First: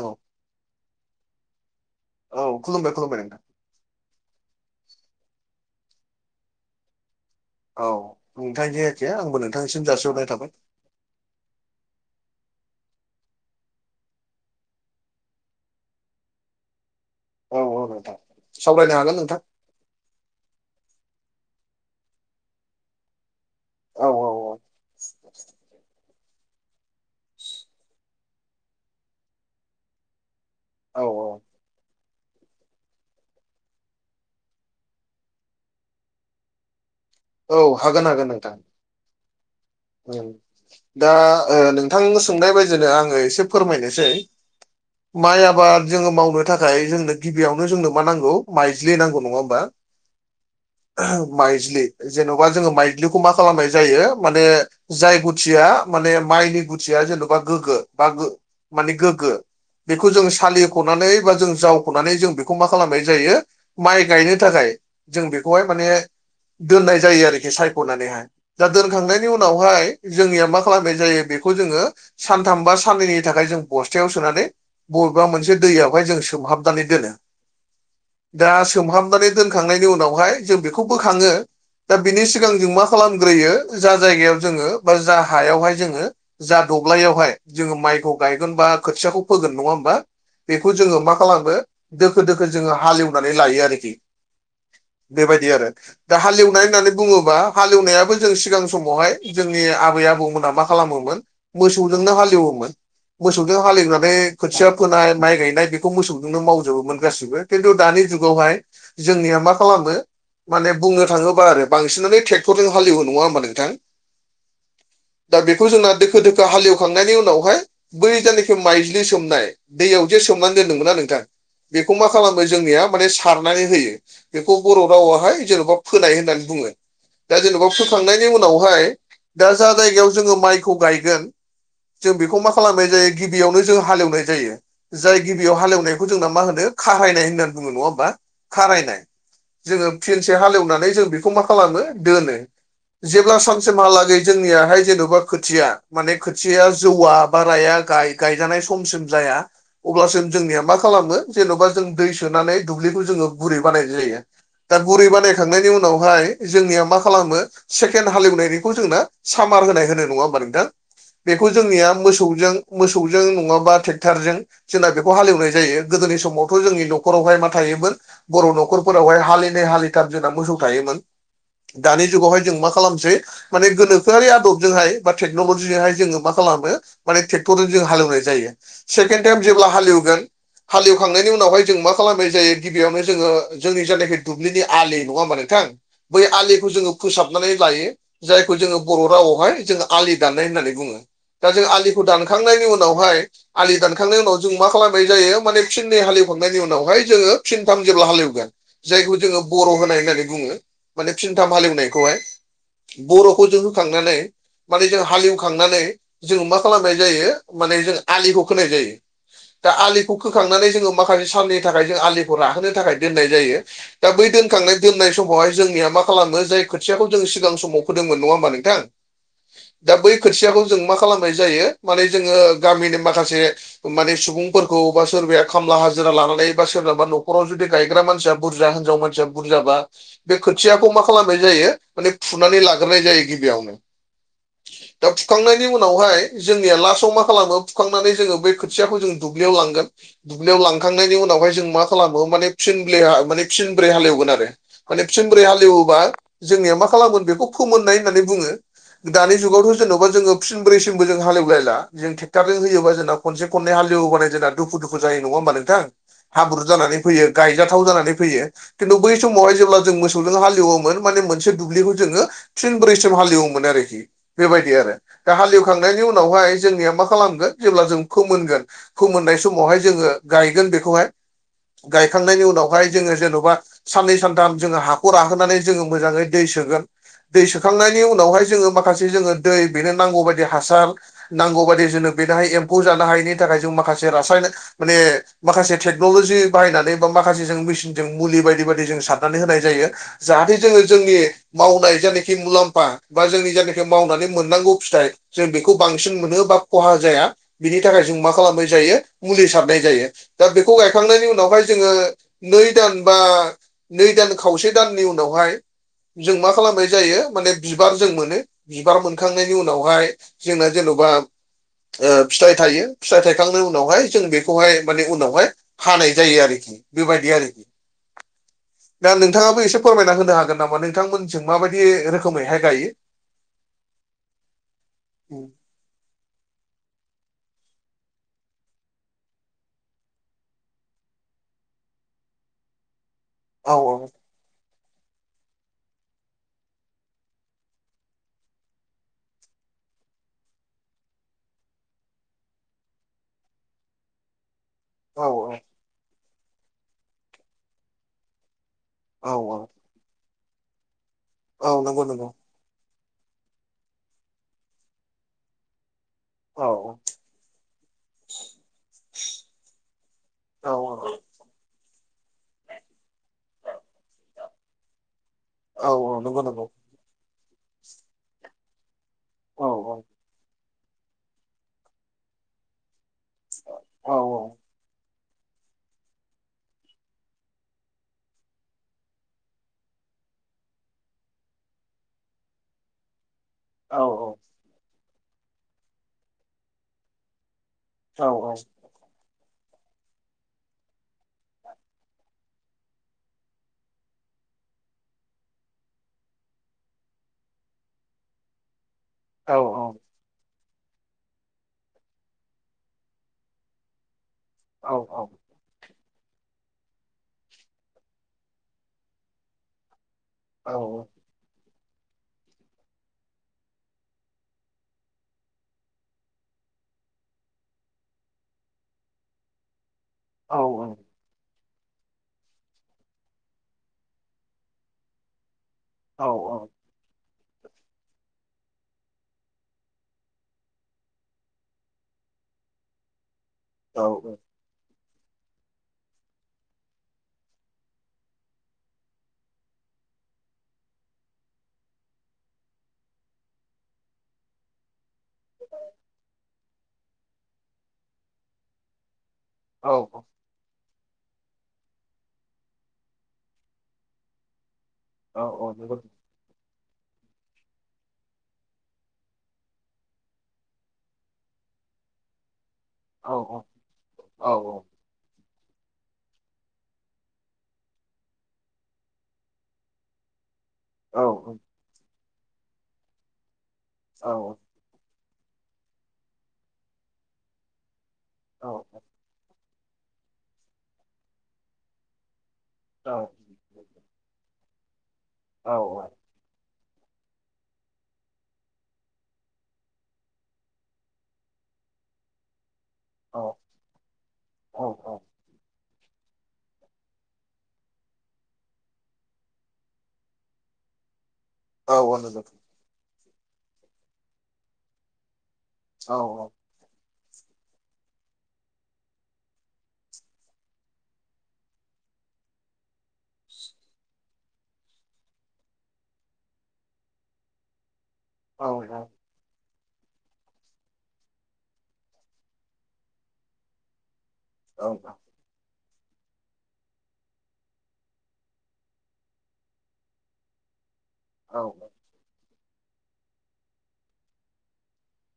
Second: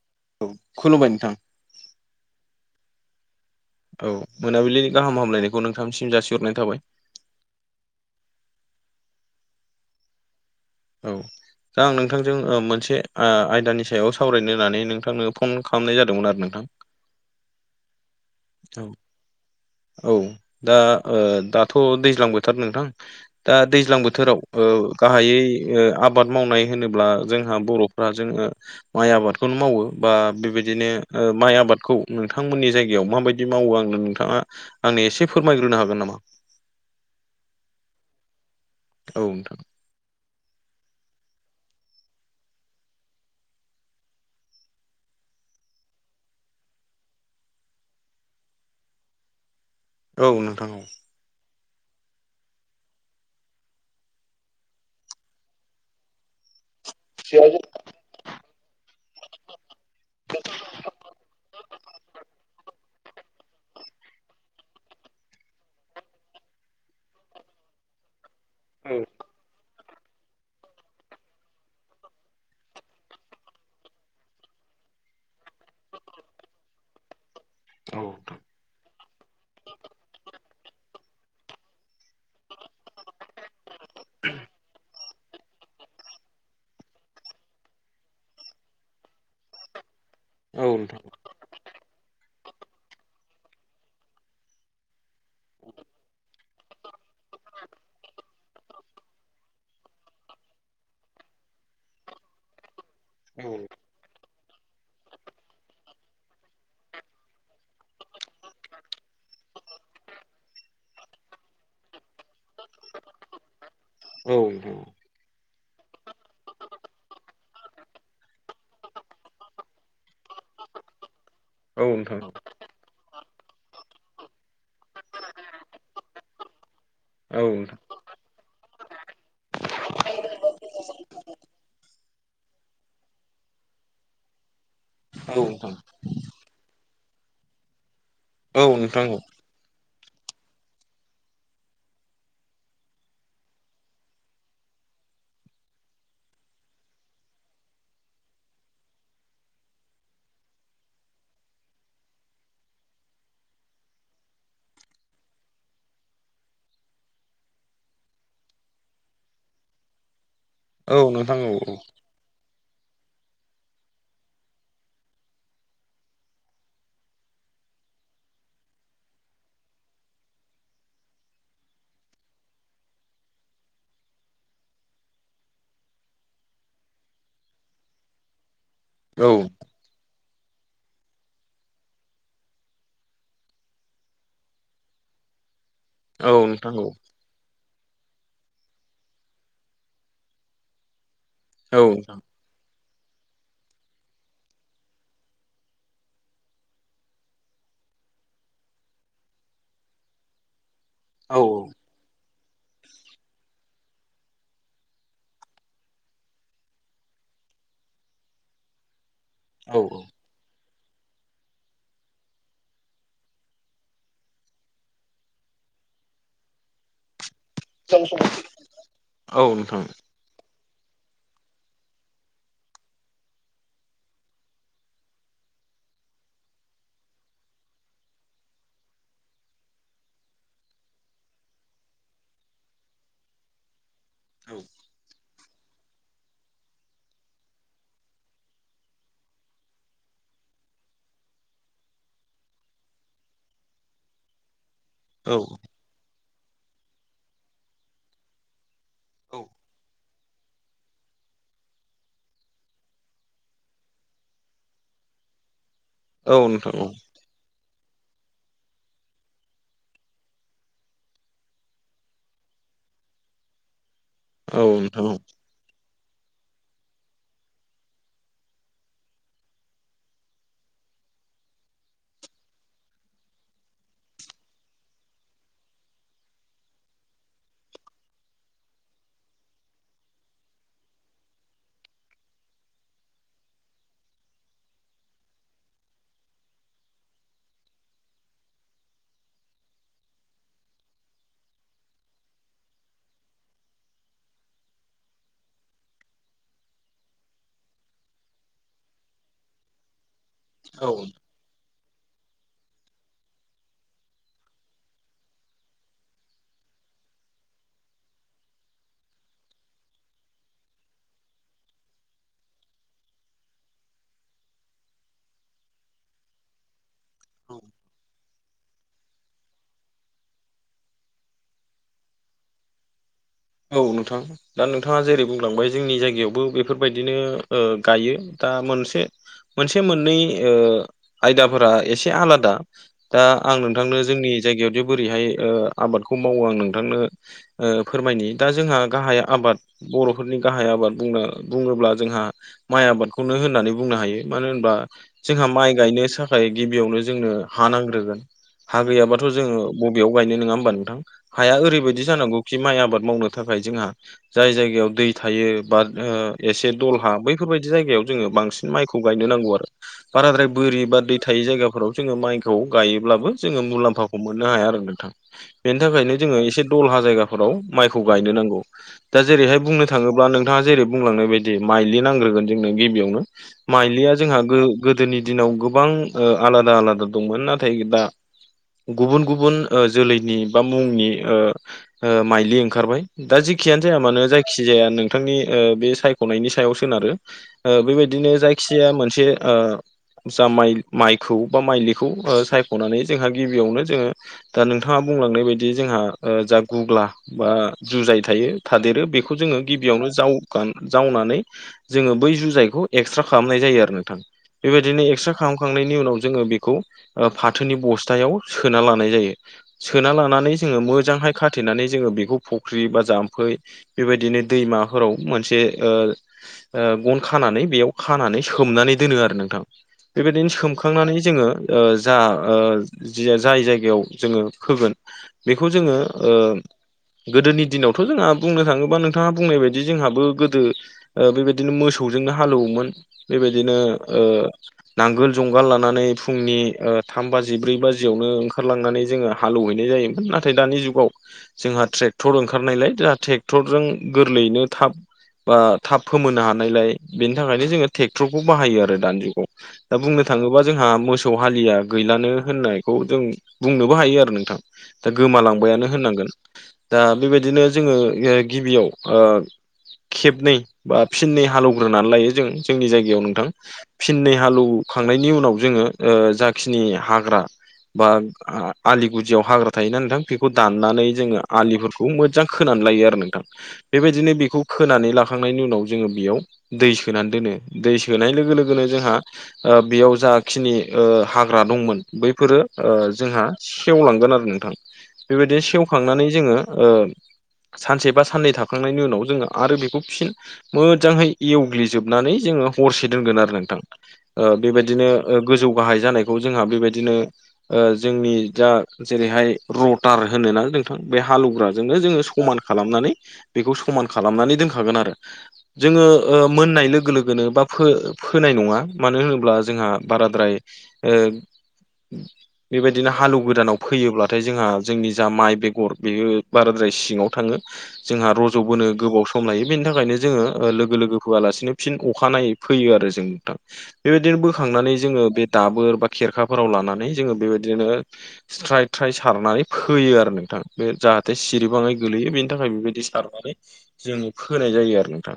औ। औ खुलुमबाय नोंथां। औ खुलुमबाय खुलुमबाय नोंथां। औ मोनाबिलिनि गाहाम हामलायनायखौ नोंथांनिसिम जासिहरनाय थाबाय। औ नोंथांनि [unintelligible] आंबो नोंथांनिसिम जासिहरनाय थाबाय। औ। दा आं नोंथांजों मोनसे आयदानि सायाव सावरायनो होननानै नोंथांनो फन खालामनाय जादोंमोन आरो नोंथां। औ औ औ दार औ सावरायनो हागोन नोंथां। औ दा दाथ' दैज्लां बोथार नोंथां। दा दैज्लां औ बोथोराव गाहायै आबाद मावनाय होनोब्ला जोंहा बर'फ्ररा जोंडों माइ आबादखौनो बा बेबादि औ बिदिनो औ माइ आबादखौ नोंथांमोननि जायगायाव माबायदि मावो आंनो नोंथाङा आंनि एसे फोरमायग्रोनो हागोन नामा? औ हागोन हागोन नोंथां। औ नोंथां। दा ओ नोंथां सोंनाय बायदिनो आङो एसे फोरमायनोसै माइ आबाद जोङो मावनो थाखाय जोंनो गिबियावनो जोंनो मा नांगौ माइज्लि नांगौ नङा होमबा? औ नोंथां औ। माइज्लि जेन'बा जोङो माइज्लिखौ मा खालामनाय जायो माने जाय गुथिया माने माइनि गुथिया जेन'बा गोग्गो बा गो माने गोग्गो। बेखौ जों सालिख'नानै बा जों जावख'नानै जों बेखौ मा खालामनाय जायो माइ गायनो थाखाय जों बेखौहाय माने दोननाय जायो आरोखि सायख'नानैहाय। दा दोनखांनायनि उनावहाय जोंनिया मा खालामनाय जायो बेखौ जोङो सानथाम बा साननैनि थाखाय जों बस्थायाव सोनानै बबेबा मोनसे दैयावहाय जों सोमहाबनानै दोनो। औ। दा सोमहाबनानै दोनखांनायनि उनावहाय जों बेखौ बोखाङो। दा बिनि सिगां जों मा खालामग्रोयो जा जायगायाव जोङो बा जा हायावहाय जोङो जा दब्लायावहाय जोङो माइखौ गायगोन बा खोथियाखौ फोगोन नङा होमबा बेखौ औ जोङो नोंथां मा खालामो दोखो दोखो जोङो हालेवनानै लायो आरोखि। बेबायदि आरो दा हालेवनाय होननानै बुङोबा हालेवनायाबो जों सिगां सम बहाय जोंनि आबै आबौमोना मा खालामोमोन मोसौजोंनो हालेवोमोन। औ मोसौजों हालेवनानै खोथिया फोनाय माइ गायनाय बेखौ मोसौजोंनो मावजोबोमोन गासिबो। खिन्थु दानि जुगावहाय जोंनिया मा खालामो माने बुंनो थाङोबा आरो बांसिनानो ट्रेक्टरजों हाललिवौ नङा होमबा नोंथां? औ-औ। दा बेखौ जोंना दोखो दोखो हालेवखांनायनि उनावहाय बै जानाखि माइज्लि सोमनाय दैयाव जे सोमनानै दोनदोंमोना नोंथां? औ बेखौ मा नोंथां खालामो जोंनिया माने सारनानै होयो बेखौ बर' रावाहाय जेन'बा फोनाय होननानै बुङो। दा औ जेनेबा फोखांनायनि उनावहाय दा जा जायगायाव जोङो माइखौ गायगोन जों बेखौ मा खालामनाय जायो गिबियावनो जों हालेवनाय जायो। जाय गिबियाव नोंथां हालेवनायखौ जोंना मा होनो खाहायनाय होननानै बुङो नङा होमबा? औ खारायनाय नोंथां जोङो फिनसे हालेवनानै जों बेखौ मा खालामो दोनो। जेब्ला सानसेमहालागै जोंनियााहाय जेन'बा खोथिया माने खोथिया जौवआ बाराया गाय गायजानाय समसिम जाया अब्लासम जोंनिया मा खालामो जेन'बा जों दै सोनानै दुब्लिखौ जोङो गुरै बानायनाय जायो। दा बुरै बानायखांनायनि उनावहाय जोंनिया मा खालामो फेन हालेवनायनिखौ जोंना सामार होनाय होनो नङा होमबा नोंथां? औ नोंथां बेखौ औ जोंनिया मोसौजों मोसौजों नङाबा ट्रेक्टरजों जोंना बेखौ हालेवनाय जायो गोदोनि समावथ' जोंनि न'खरावहाय मा थायोमोन बर' न'खरफोरावहाय हालिनै हालिथार जोंना मोसौ थायोमोन दानि जुगावहाय जों मा खालामसै माने गोनोखोआरि आदबजोंहाय बा टेक्न'लजिजोंहाय जोङो मा खालामो माने ट्रेक्टरजों जों हालेवनाय जायो सेकेण्ड टाइम औ जेब्ला हालेवगोन हालेवखांनायनि उनावहाय जों मा खालामबाय जायो गिबियावनो जोङो जोंनि जायनाखि दुब्लिनि आलि नङा होमबा नोंथां? बै आलिखौ नोंथां औ जोङो फोसाब नानै लायो जायखौ जोङो बर' रावावहाय जो आलि दाननाय होननानै बुङो दा जों औ आलिखौ दान खांनायनि उनावहाय आलि दानखांनायनि उनाव जों मा खालामनाय जायो माने फिनै हालेवखांनायनि उनावहाय जोङो फिनथाम जेब्ला हालेवगोन जायखौ जोङो बर' होनाय होननानै बुङो माने फिनथाम औ हालेवनायखौहाय बर'खौ जखांनानै माने जों हालेवखांनानै जोंङो मा खालामनाय जायो माने जों आलिखौ खोनाय जायो। दा आलिखौ औ खोखांनानै जोङो माखासे साननि थाखाय जों आलिखौ राहोनो थाखाय दोननाय जायो। दा बै दोनखांनाय दोननाय समावहाय जोंनिया मा खालामो जाय खो थियाखौ जों सिगां समाव फोदोंमोन नङा होमबा नोंथां? नोंथां औ नोंथां दा बै खोथियाखौ जों मा खालामनाय जायो माने जोङो गामिनि माखासे माने सुबुंफोरखौ बा सोरबाया खामला हाजिरा लानानै बा सोरनाबा न'खराव जुदि गायग्रा मानसिया बुरजा हिनजाव मान बुरजाबा बे खोथियाखौ मा खालामनाय जायो माने फुनानै लाग्रोनाय जायो गिबियावनो दा फुखांनायनि उनावहाय जोंनिया लास्टआव मा खालामो फुखांनानै जोङो बै खोथियाखौ जोंङ दुब्लियाव लांगोन दुब्लियाव लांखांनायनि उनावहाय जों मा खालामो माने फिनब्रे माने फिनब्रै हालेवगोन आरो माने औ फिनब्रै हालेवोबा जोंनिया मा खालामगोन बेखौ फोमोननाय होननानै बुङो। दानि जुगावथ' जेन'बा जोङो साबसिन ब्रैसिमबो जों हालेवलायला जों ट्रेक्टारजों होयोब जोंना खनसे खन हालेव होनाय जोंना दखु दु जायो नङाोमबा नोंथां? औ नोंथां औ हाब्रु नोंथां औ जानानै फैयो गायजाथाव जानानै फैयो खिन्थु बै समावहाय जेब्ला जों मोसौजों हालेवोमोन। माने मोनसे दुब्लिखौ जोंङो फिनब्रैसिन हालएवोमोन आरोखि औ बेबायदि आरो नोंथां दा हालएव खांनायनि उनावहाय जोंनिया मा खालामगोन जेब्ला जों फोमोनगोन। फोमोननाय समावहाय जोङो गायगोन बेखौहाय गायखांनायनि उनावहाय जोङो जेन'बा साननै सानथाम जोङो हाखौ राहोनानै जोङो मोजाङै दै सोगोन। दै सोखांनायनि उनावहाय जोङो माखासे जोङो दै बेनो नांगौ बायदि हासार नांगौ बाददि जोंनो बेनोहाय एम्फौ जानो हायिनि थाखाय जों माखासे रासायनक माने माखासे टेक्न'ल'जि बाहायनानै बा माखासे जों मेसिनजों मुलि बायदि बायदि जों सारनानै होनाय जायो। जाहाथे जोङो जोंनि मावनाय जानाखि मुलाम्फा बा जोंनि जायनाखि मावनानै मोननांगौ फिथाइ जों बेखौ बांसिन मोनो बा खहा जाया बिनि थाखाय जों मा खालामनाय जायो मुलि सारनाय जायो। दा बेखौ औ गायखांनायनि उनावहाय जोङो नै दान बा नै दान खावसे दाननि उन बेवहाय जों मा खालामनाय जायो माने बिबार जों मोनो बिबार मोनखांनायनि उनावहाय जोंना जेन'बा फिथाइ थायो फिथाइ थायखांनायनि उनावहाय जों बेखौहाय माने उनावहाय हानाय जायो आरोखि बेबायदि औ आरोखि दा नोंथाङाबो एसे फोरमायना होनो हागोन नामा नोंथांमोनजों माबायदि रोखोमैहाय गायो? औ नोंथां। दा नोंथाङा जेरै बुंलांबाय जोंनि जायगायावबो बेफोरबायदिनो ओ गायो दा मोनसे मोनसे मोननै ओ आयदाफोरा एसे आलादा दा आं औ नोंथांनो जोंनि जायगायाव दि बोरैहाय ओ आबादखौ मावो आं नोंथांनो ओ फोरमायनि दा जोंहा गाहाय आबाद बर'फोरनि गाहाय आबाद बुंनो बुङोब्ला जोंहा माइ आबादखौनो होननानै बुंनो हायो मानो होनबा औ जोंहा माइ गायनो साखाय गिबियावनो जोंनो हा नांग्रोगोन हा गैयाबाथ' औ जोङो बबेयाव गायनो नङा होमबा नोंथां? हाया औ ओरैबायदि नंगौ नंगौ जानांनौ माइ आबाद मावनो थाखाय जोंहा जाय जायगायाव दै थायो बा ओ औ एसे दलहा बैफोरबायादि जायगायाव जोङो बांसिन माइखौ गायनो नांगौ आरो। बाराद्राय औ बोरि बा दै थायै जायगाफोराव जोङो माइखौ गायोब्लाबो जोङो मुलाम्फाखौ मोननो हाया आरो नोंथां। बेनि औ थाखायनो औ जोङो नंगौ एसे नंगौ दलहा जायगाफोराव माइखौ गायनो नांगौ। दा जेरैहाय औ बुंनो थाङोब्ला नोंथाङा जेरै बुंलांनाय बायदि माइलि नांग्रोगोन जोंनो गिबियावनो औ माइलिया जोंहा औ गो-गोदोनि दिनाव गोबां ओ आलादा आलादा दंमोन नाथाय दा गुबुन गुबुन ओ जोलैनि बा मुंनि ओ ओ माइलि खारबाय दा जिखियानो जाया मानो जाय खिजाया नोंथांनि ओ बे सायख'नायनि सायाव सोनारो ओ औ बेबायदिनो औ औ जायखिजाया मोनसे ओ जा माइ-माइखौ बा माइलिखौ सायख'नानै जोंहा गिबियावनो जोङो दा नोंथाङा बुंलांनाय बायदि जोंहा ओ जा गुग्ला बा जुजाय थायो थादेरो बेखौ औ जोङो गिबियावनो जाव खान जावनानै जोङो बै जुजायखौ एक्सट्रा खालामनाय जायो आरो नोंथां। औ बेबायदिनो एक्स्रा खाम खांनायनि उनाव जोङो बेखौ ओ फाथोनि बस्थायाव सोना लानाय जायो। सोना लानानै औ जोङो मोजांहाय खाथेनानै जोङो बेखौ फख्रि बा जाम्फै बेबायदिनो दैमाफोराव मोनसे ओ ओ गन खानानै बेयाव खानानै सोमनानै दोनो आरो नोंथां। बेबायदिनो औ सोमखांनानै जोङो ओ जा ओ जाय जायगायाव जोङो फोगोन बेखौ जोङो औ ओ औ गोदोनि दिनावथ' जोंहा बुंनो थाङोबा नोंथाङा बुंनाय बायदि जोंहाबो गोदो ओ बेबायदिनो मोसौजोंनो हालौवोमोन बेबायदिनो औ ओ नांगोल जुंगाल लानानै फुंनि ओ थाम बाजि ब्रै बाजियावनो ओंखारलांनानै जोङो हालौवहैनाय जायोमोन नाथाय दानि जुगाव जोंहा ट्रेक्टर ओंखारनायलाय दा ट्रेक्टरजों गोरलैयैनो थाब बा थाब फोमोनो हानायलाय बेनि थाखायनो जोङो ट्रेक्टरखौ बाहायो आरो दानि जुगाव औ दा बुंनो थाङोबा जोंहा मोसौ हालिया गैलानो होननायखौ जों बुंनोबो हायो आरो नोंथां। दा नंगौ औ औ गोमालांबायानो होनांगोन दा बेबायदिनो जोङो गिबियाव ओ खेबनै बा फिननै हालौग्रोनानै लायो जों जोंनि जाय याव औ नंगौ औ नोंथां औ फिननै औ हालौवखांनायनि उनाव जोङो ओ जाखिनि हाग्रा बा आलिगुदियाव हाग्रा थायोना नोंथां बेखौ दानना औ जोङो आलिफोरखौ मोजां खोनानै लायो आरो नोंथां बेबायदिनो औ बेखौ खोनानै लाखांनायनि उनाव जोङो बेयाव दै सोनानै दोनो दै सोनाय लोगो औ लोगोनो जोंहा ओ बेयाव जाखिनि ओ हाग्रा दंमोन बैफोरो ओ जोंहा सेवलांगोन आरो नोंथां बेबायदिनो सेवखांनानै जोङो ओ सानसे बा साननै थाखाखांनायनि उनाव जोङो आरो बेखौ फिन मोजांहै एवग्लिजोबनानै जोङो हरसे दोनगोन आरो नोंथां ओ बेबायदिनो ओ गोजौ गाहाय जानायखौ जोंहा बेबायदिनो ओ जोंनि दा जेरैहाय रटार होनोना नों बे हालुग्राजोंनो जोङो समान खालामनानै बेखौ समान खालामनानै दोनखागोन आरो। जोङो ओ मोननाय लोगो लोगोनो बा फो-फोनाय नङा मानो होनोब्ला जोंहा बाराद्राय ओ बेबायदिनो हालु गोदानाव फैयोब्लाथाय जोंहा जोंनि जा माइ बेग गर बेयो बाराद्राय सिङाव थाङो जोंहा रज'बोनो गोबाव स सम लायो बेनि थाखायनो जोङो लोगो लोगो फोआलासिनो फिन अखानायै फैयो आरो जों नोंथां। बेबायदिनो बोखांनानै जोङो बे दाबोर बा खेरखाफोराव लानानै जोङो बेबायदिनो स्राय थ्राय सारनानै फोयो आरो नोंथां। बे जाहाथे सिरिबाङै गोलैयो बेनि थाखाय बेबायदि सारनानै जोङो फोनाय जायो आरो नोंथां।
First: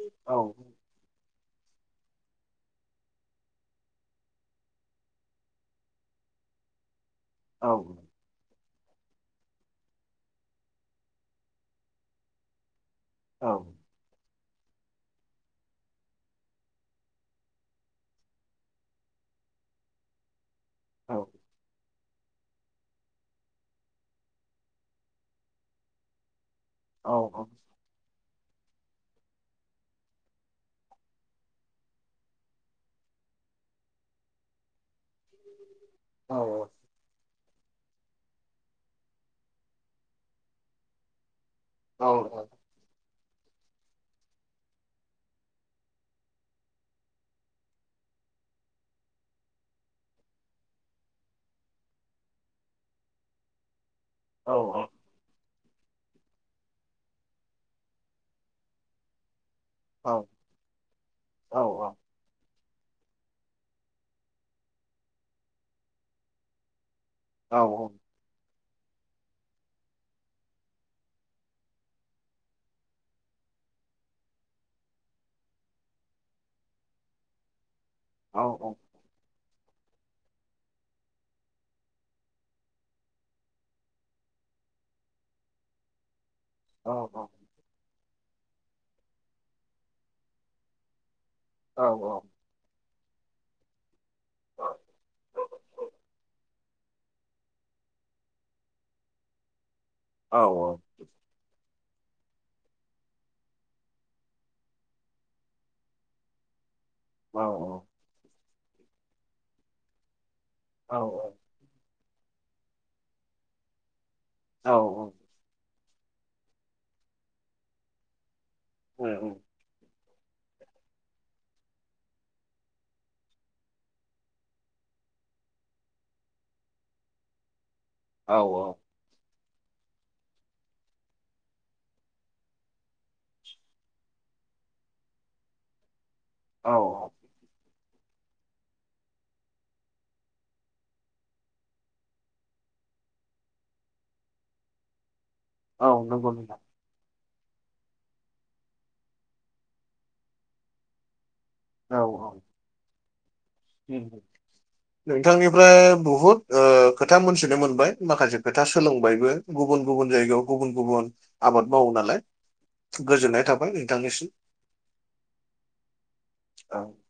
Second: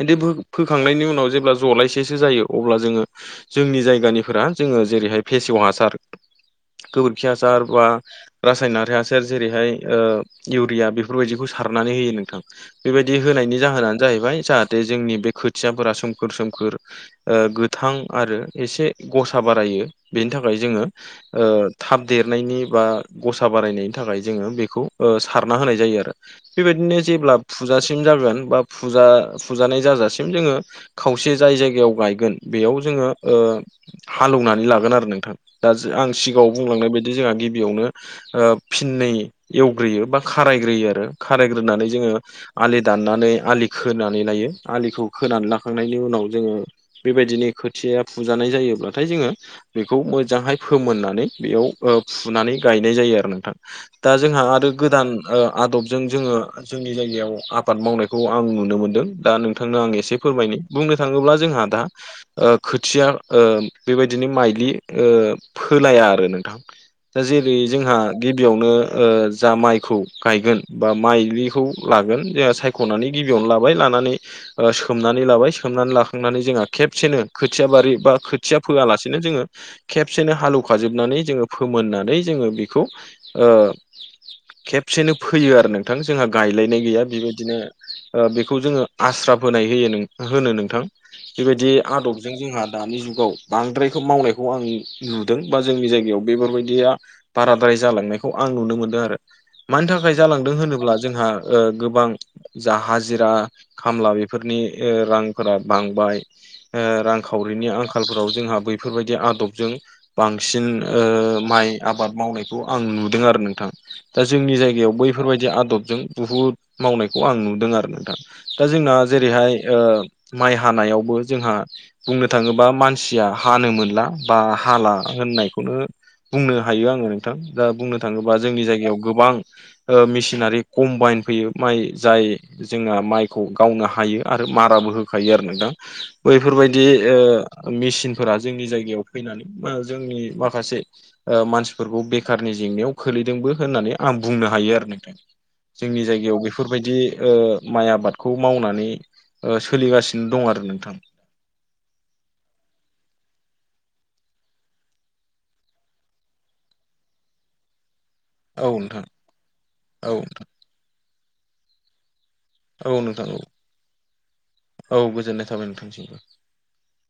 बिदि फो-फोखांनायनि उनाव जेब्ला जलायसेसो जायो अब्ला जोङो जोंनि जायगानिफोरा जोङो जेरैहाय फेसेव हासार गोबोरखि हासार बा रासायनारि हासार जेरैहाय ओ इउरिया बेफोरबायदिखौ सारनानै होयो नोंथां। बेबायदि होनायनि जाहोनानो जाहैबाय जाहाथे जोंनि बे खोथियाफोरा सोमखोर सोमखोर ओ गोथां आरो एसे गसा बारायो बेनि थाखाय जोङो ओ थाब देरनायनि बा गसा बारायनायनि थाखाय जोङो बेखौ ओ सारना होनाय जायो आरो बेबायदिनो जेब्ला फु फुजासिम जागोनन बा फुजा-फुजानाय जाजासिम जोङो खावसे जाय जायगायाव गायगोन बेयाव जोङो ओ हालौवनानै लागोन आरो नों थां दा आं सिगाङाव बुंलांनाय बायदि जोंहा गिबियावनो ओ फिननै एवग्रोयो बा खारायग्रोयो आरो खारायग्रोनानै जोङो आलि दाननानै आलि खोनानै लायो आलिखौ खोनानै लाखांनायनि उनाव जोङो बेबायदिनो खोथिया फुजानाय जायोब्लाथाय जोङो बेखौ मोजांहाय फोमोननानै बेयाव फुनानै गायनाय जायो आरो नोंथां। दा जोंहा आरो गोदान ओ आदबजों जोङो जोंनि जायगायाव आबाद मावनायखौ आं नुनो मोनदों दा नों थांनो आं एसे फोरमायनि बुंनो थाङोब्ला जोंहा दा ओ खोथिया ओ बेबायदिनो माइलि ओ फोलाया आरो नोंथां। दा जेरै जोंहा गिबियावनो ओ जा माइखौ गायगोन बा माइखौ लागोन जोंहा साय ख'नानै गिबियावनो लाबाय लानानै सोमनानै लाबाय सोमनानै लाखांनानै जोंहा खेबसेनो खोथिया बारि बा खोथिया फोयालासेनो जोङो खेबसेनो हालौखाजोबनानै जोङो फोमोननानै जोङो बेखौ ओ खेबसेनो फोयो आरो नोंथां जोंहा गायलायनाय गैया बेबायदिनो ओ बेखौ जोङो आस्रााब होनाय होयो होनो नोंथां बेबायदि आदब जों जोंहा दानि जुगाव बांद्रायखौ मावनायखौ आं नुदों बा जोंनि जायगायाव बेफोरबायदिया बाराद्राय जालांनायखौ आं नुनो मोनदों आरो मानि थाखाय जालांदों होनोब्ला जोंहा ओ गोबां जा हाजिरा खामला बेफोरनि रांफोरा बांबाय ओ रां खावरिनि आंखालफोराव जोंहा बैफोरबायदि आदबजों बांसिन ओ माइ आबाद मावनायखौ आं नुदों आरो नोंथां दा जोंनि जायगायाव बैफोरबायदि आदबजों बुहुद मावनायखौ आं नुदों आरो नोंथां दा जोंना जेरैहाय ओ माइ हानायावबो जोंहा बुंनो थाङोबा मानसिया हानो मोनला बा हाला होननायखौनो बुंनो हायो आङो नोंथां दा बुंनो औ थाङोबा जोंनि औ जायगायाव गोबां मेसिनारि कम्बाइन फैयो माइ जाय जोंहा माइखौ गावनो हायो आरो माराबो होखायो आरो नोंथां औ बैफोरबायदि ओ मेसिनफोरा जोंनि जायगायाव फैनानै बा जोंनि माखासे मानसि बेफोरखौ बेखारनि जेंनायाव खोलैदोंबो होननानै आं बुंनो हायो आरो नोंथां औ जोंनि नंगौ जायगायाव नोंथां बेफोर बेबायदि ओ माइ आबादखौ मावनानै सोलिगासिनो दं आरो नोंथां औ-औ नोंथांनिफ्राय बुहुद खोथा मोनथिनो मोनबाय माखासे खोथा औ नोंथां सोलोंबायबो गुबुन-गुबुन औ जायगायाव गुबुन-गुबुन आबाद मावो नालाय औ नोंथां गोजोननाय औ थाबाय नोंथांनिसिम औ गोजोननाय थाबाय नोंथांसिम। औ